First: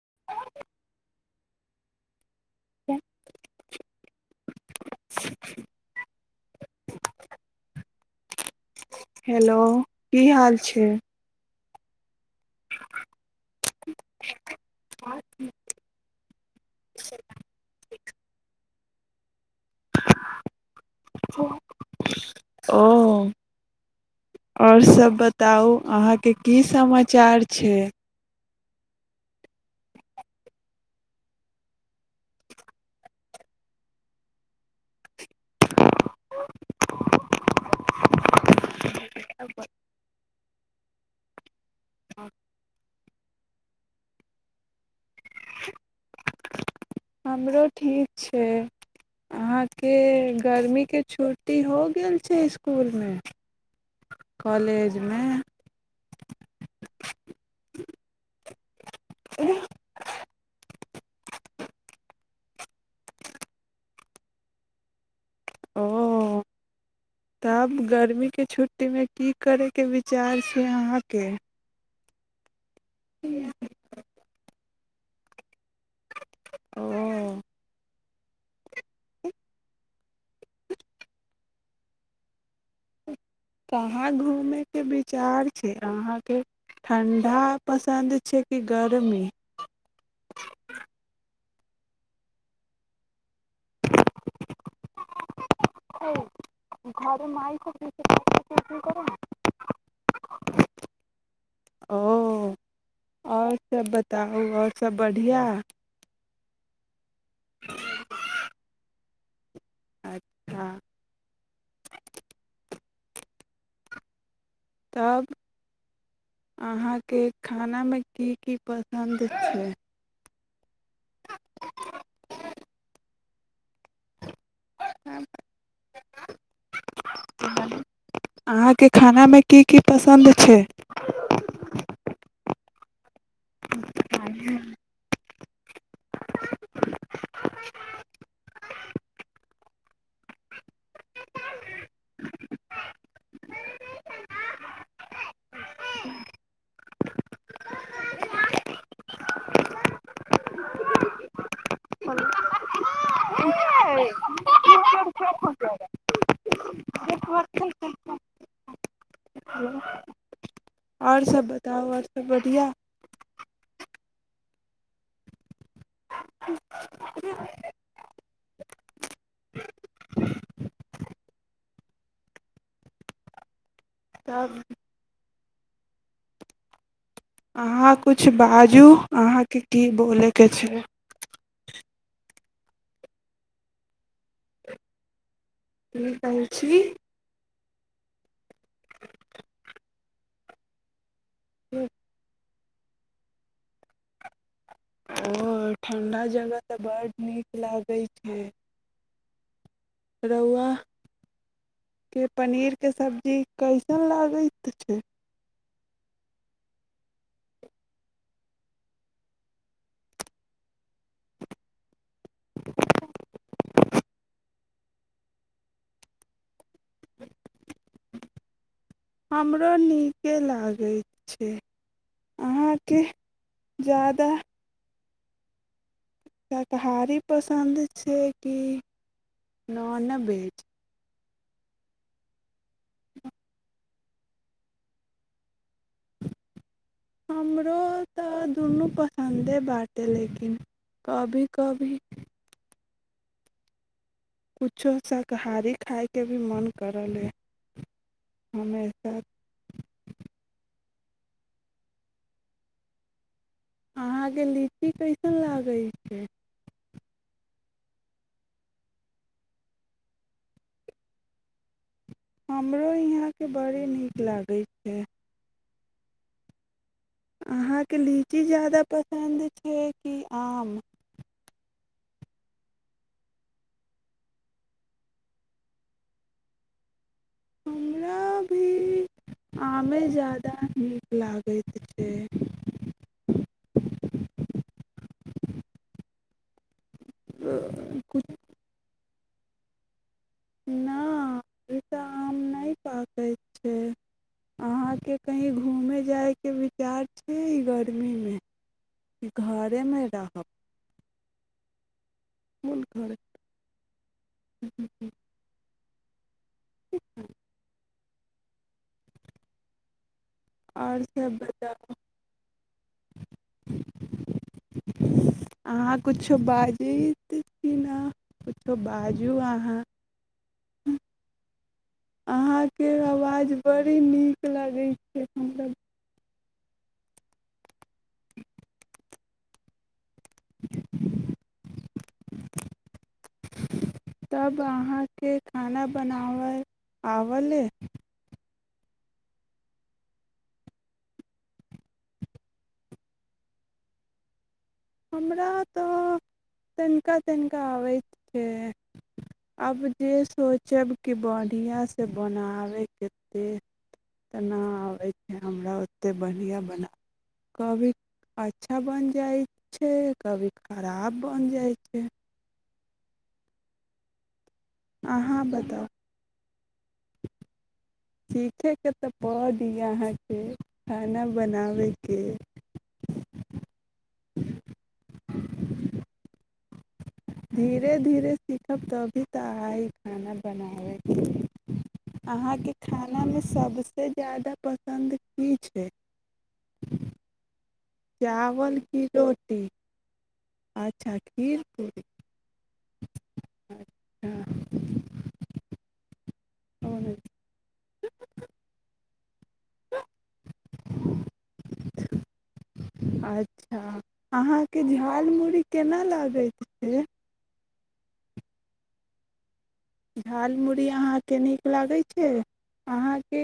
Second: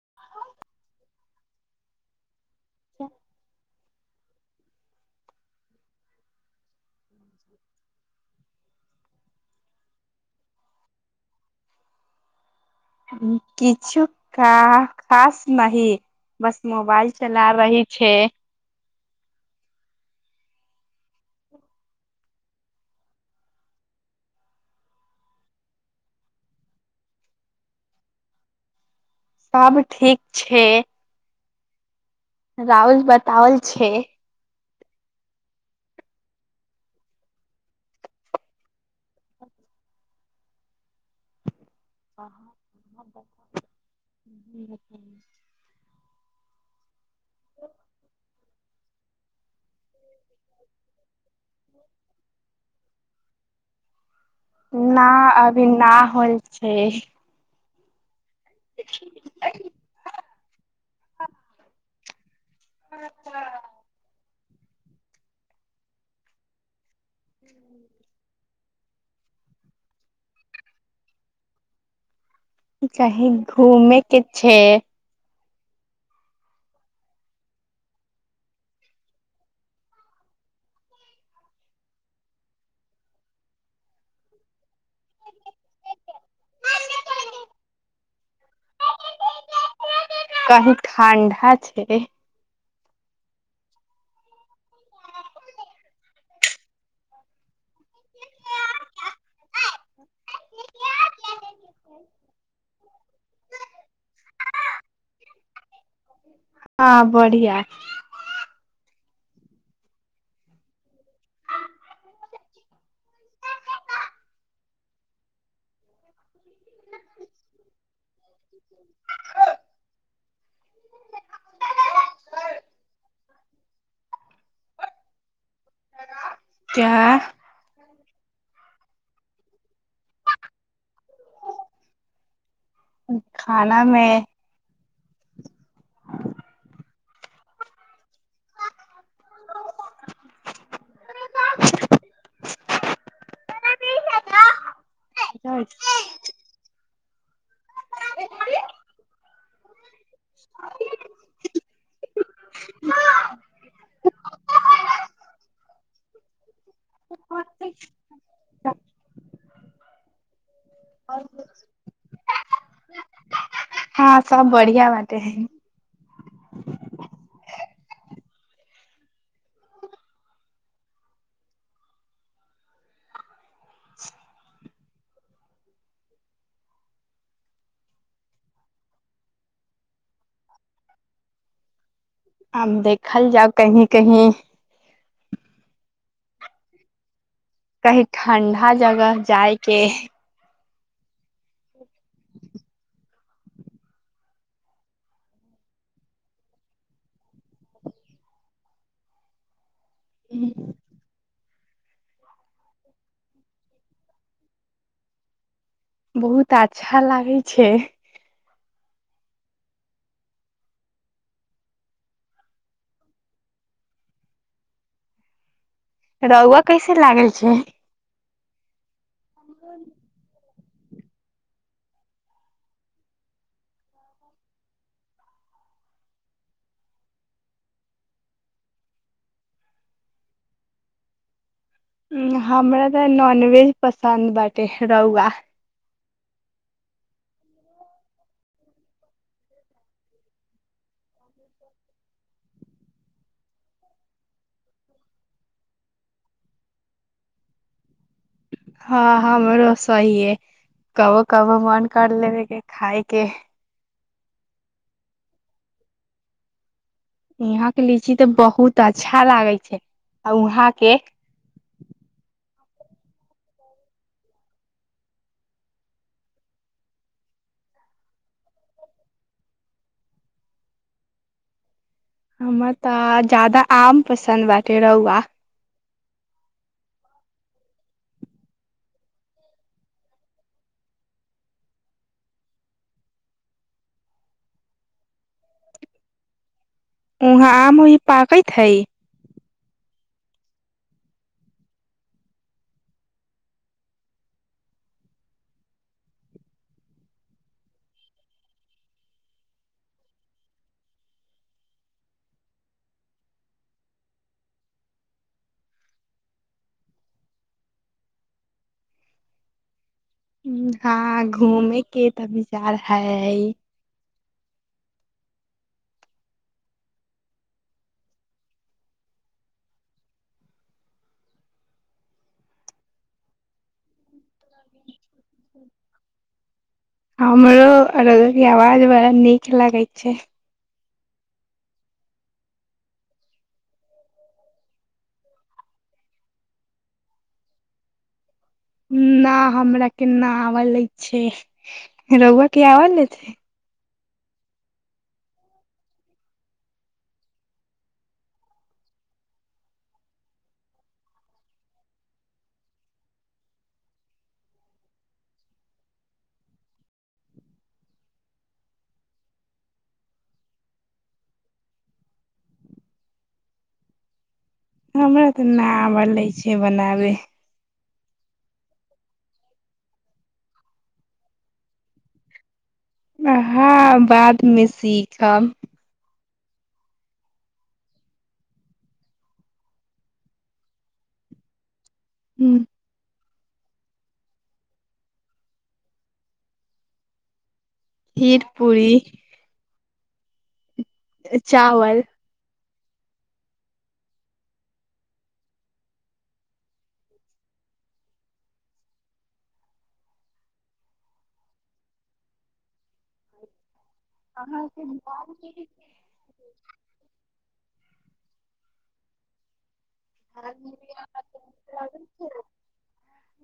[inaudible] क [inaudible] [inaudible] हेलो की हाल छै ह किछु खास नहि बस मोबाइल चला रही छ ओ आओर सभ बताउ अहाँके की समाचार छै सब ठीक छै रउल बताओल छै [inaudible] आ [inaudible] हमरो ठीक छै से अहाँके गर्मीके छुट्टी हो गेल छै इसकुलमे न अभी न होल छै ह अचछा ओ तब गर्मी के छुट छुटी मे की करैके विचार छै अहाँके चाही घूमे के छै ओ कहाँ घूमे के विचार छै अहाँके ठण्डा पसन्द छै कि गरम कहि ठण्डा छै घर मइ ख कर ओ आओर सभ बताउ आओर सभ बढ़िआँ ह बढ़िआ अच्छा तब अहाँके खानामे की की पसन्द छै हँ क्या अहाँके खानामे की की पसन्द छै ह खानामे [unintelligible] [unintelligible] [unintelligible] [unintelligible] आओर सभ बताउ आओर सभ बढ़िआ हँ सब बढ़िआ बाते है [unintelligible] तब अहाँ किछु बाजू अहाँके की बोलयके छै आब देखल जाउ कहीं कहीं की कहै छी कही ठण्डा जगह जायके ह्म ओ ठण्डा जगह तऽ बड नीक लागै छै रआ के पनीरके सब्जी कैसन लागैत छै बहुत अच्छा लागै छै रहौ कैसे लागै छै हमराो नीके लागल करै छै अहाँके जा्यदा शाकारी पसन्द छै कि नॉनवेज ह हमरा तऽ नॉनवेज पसन्द बे रहौआा हमरो तऽ दुनू पसन्दे बात अइ लेकिन कभी कभी किछो शाकाहारी खायके भी मन करल अइ हँ ह हमरो सही है कहोो कबो मन कर लेबे के खाायके अहाँके लीची कैसन लागै छै यहााँ के लीची तऽ बहुत अच्छा लागे छै आ वहाँ के हमरो यहाँके बड़ी नीक लागै छै अहाँके लीची ज्यादा पसन्द छै कि आम हमरा तऽ ज्यादा आम पसन्द बटे रहुआ हमरा भी आमे ज्यादा नीक लागैत छै वहाँ आम भी किछु पाकैत हइ नहि तऽ आम नहि पाकै छै अहाँके कहीँ घूमय जायके विचार छियै ई गर्मीमे कि घरेमे रहब फूल घर ह ह ठ आओर हँ सब घूमे बताउ के तऽ विचार है अहाँ किछो बाजैत छी ने किछो बाजू अहाँ अहाँके आवाज बड़ी नीक लगै छै हमरा हमरो आवाज बड़ा नीक लागै छै तब अहाँके खाना बनाबय आबल न हमरा केना आवल लै छै रहुआ के आवल ल छै हमरा तऽ तनिका तनिका अबैत छै आब जे सोचब कि बढ़िआँसँ बनाबयकेतेक तेना आबै छै हमरा ओतेक बढ़िआँ बना कभी अच्छा बनि जाइ छै कभी खराब बनि जाइ छै हमरा अहाँ तऽ बताउ नब ले छै बनाबै सीखयके तऽ पड़ दी अहाँके खाना बनाबयके आहँ बादमे सीखा धीरे धीरे सीखब तभी तऽ अहाँ खाना बनाबैके अहाँके खानामे सबसँ ज्यदा पसन्द की छै खीर चावल पूरी की रोटी अच्छा खीर पूरी चावल अच्छा आर आज अच्छ अहाँके झाल मही केना लगैत छै झाल मही अहाँके नीक लागै छै अहाँके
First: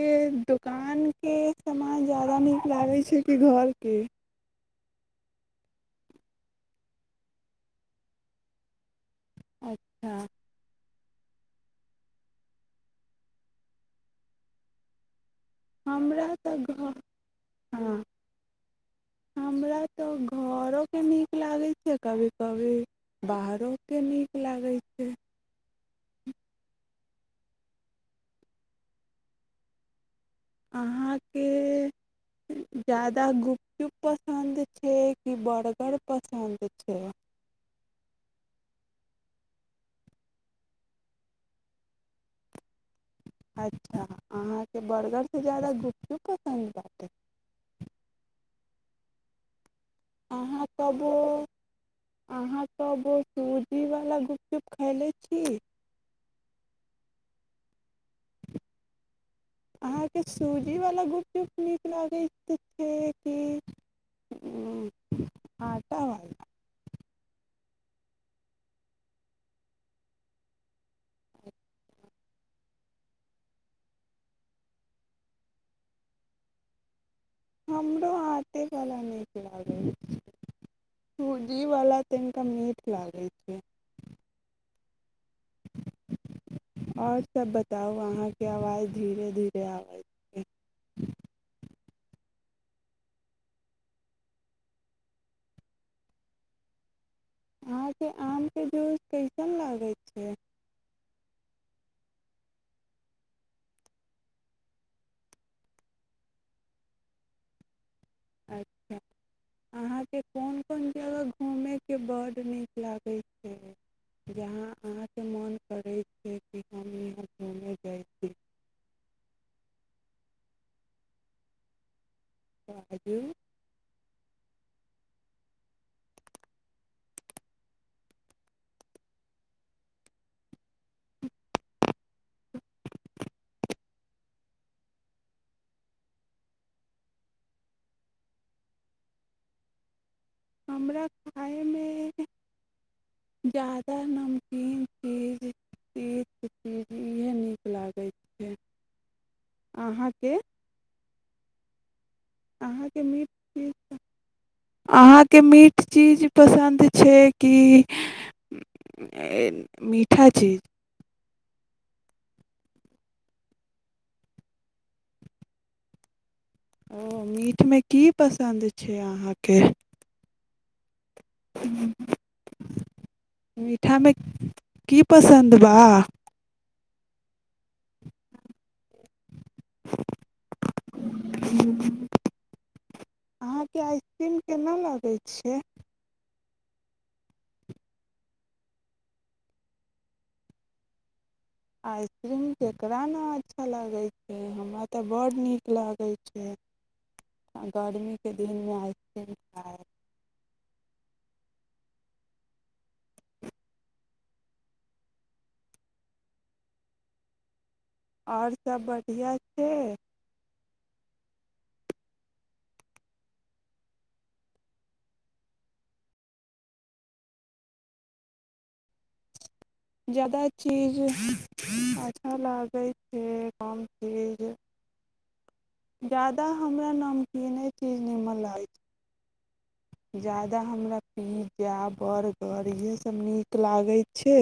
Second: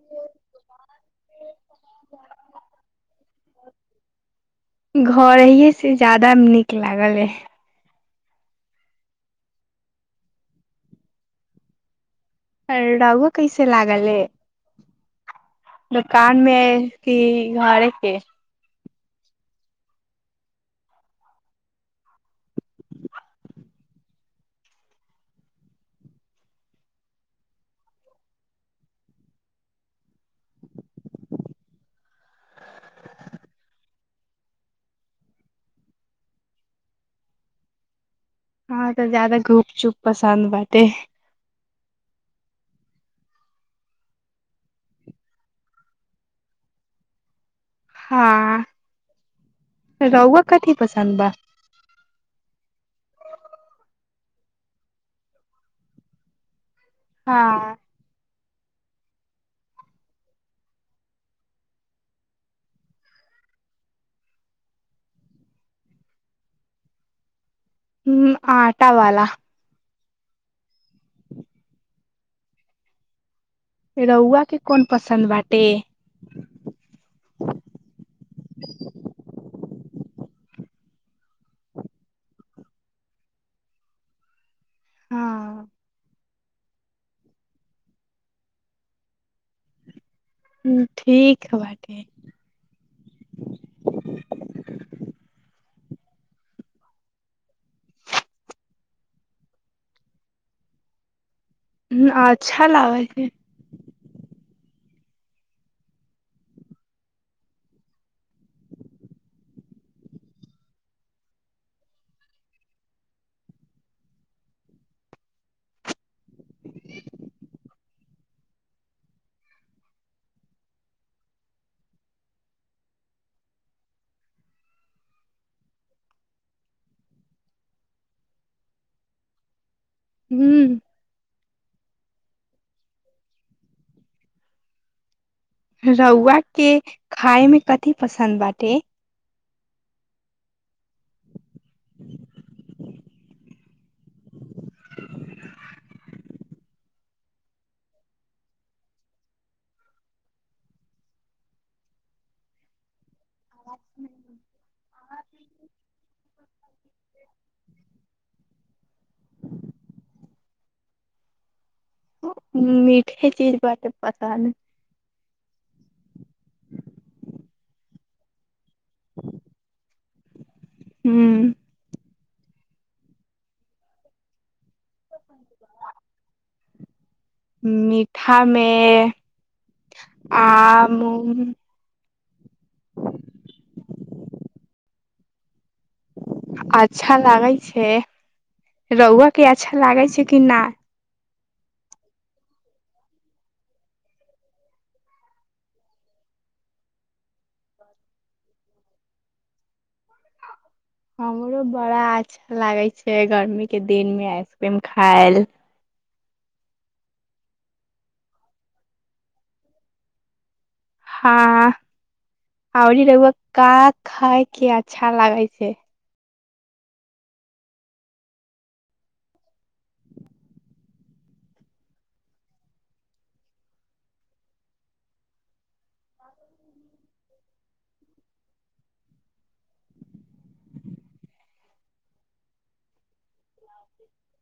दोकानके सामान ज्यादा नीक लागै छै कि घरके घर हहिये से ज्यादा नीक लागल अइ अच्छा हर रगो कैसे लागलै हमरा दुोकान मे तऽ घर की घरे हँ के हमरा तऽ घरोके नीक लागै छै कभी कभी बाहरोके नीक लागै छै अहाँके जा्यादा गुपचुप पसन्द छै कि बर्गर पसन्द छै हँ तऽ ज्यादा धुप चुप पसन्द बाते अच्छा अहाँके बर्गरसँ ज्यादा गुखू पसन्द पतै हँ रौआ अहाँ कथी सब पसन्द बा अहाँ सब सूजीवालु चुप खैले छी हँ अहाँके सूजीवला गुपचुप नीक लागै तऽ छै कि आटावला ह आ आटा वाल रौआ के कोन पसन्द बाटे हमरो आटेवला नीक लागै छै पूजीवला तनिका मीठ लागै छै हँ आओर सबब बताउ अहाँके आवाज़ धीरे धीरे आवाज ह ठीक ह बाटी अहाँके आमके जूस कैसन लागै छै ह अच्छा लागै छै अच्छा अहाँके कोन कोन जगह घूमयके बड्ड नीक लागै छै जहाँ अहाँके मोन करै छै कि हम यहाँ घूमय जाइ छी आाजू हू [unintelligible] रौआ के खाय मे कथिी पसन्द बाटे हमरा खायमे ज्यादा नमकीन चीज तीत चीज इएह नीक लागै छै अहाँके अहाँके मीट अहाँके मीठ चीज पसन्द छै कि मीठा चीज मीठे चीज ब पसन्द ओ मीठ मे की पसन्द छै छै अहाँके ह ह्म मीठामे की पसन्द बा मीठामे आम अहा के आइसक्रीम केना लागे छै छैे अच्छा लागै छै रहुआके अच्छा लागै छै कि नहि आइसक्रीम ककरा ने अच्छा लगै छै हमरा तऽ बड नीक लागै छै गरमीके दिनमे आइसक्रीम खाइ हमरो बड़ा अच्छा लागै छै गर्मीके दिनमे आइसक्रीम खायल आओर सभ बढ़िआँ छै हँ आरी लगग का खायके अच्छा लागै छै जादा चीज अच्छा लागै छै कम चीज ज्यादा हमरा नमकीने ची निीमल अछि ज्यादा हमरा पिज्जा बर्गर इएहसभ नीक लागै छै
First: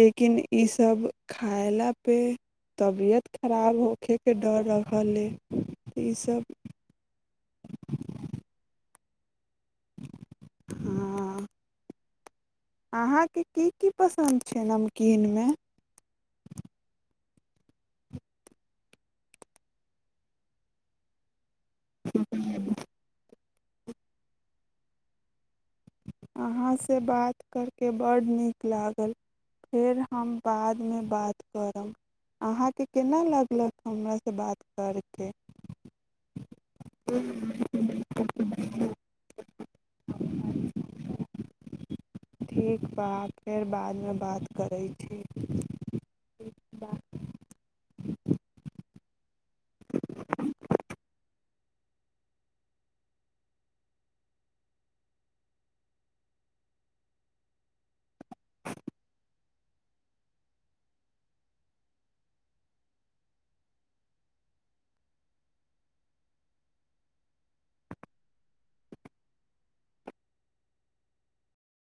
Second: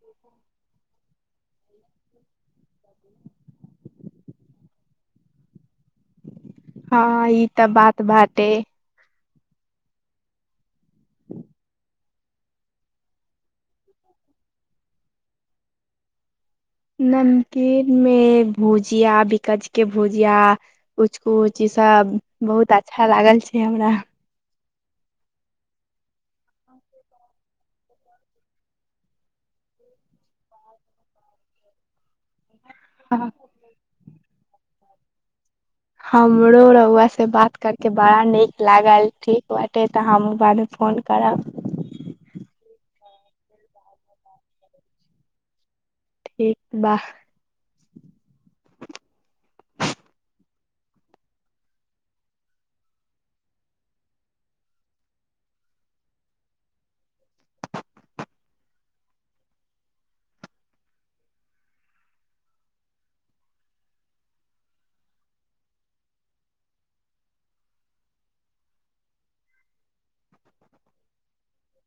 लेकिन इसभ खायलापे तबियत खराब होखयके डर रहल अइ ईसभ हँ ई तऽ बात बाते हँ ह अहाँके की की पसन्द छै नमकीनमे नमकीन मे भुजिया बिकाज के भुजिया कुछ कुछ ची सब बहुत अच्छा लागल छै हमरा अहाँसँ बात कर कऽ बड्ड नीक लागल फेर हम बादमे बात करब अहाँके केना लागलक हमरासँ बात करके हमरो रौआ से बात करके बड़ा नीक करके लागल ठीक बे तऽ हम ब फोन करड़ा कृ व फेर बादमे बात करैत छी ठीक वाह [inaudible]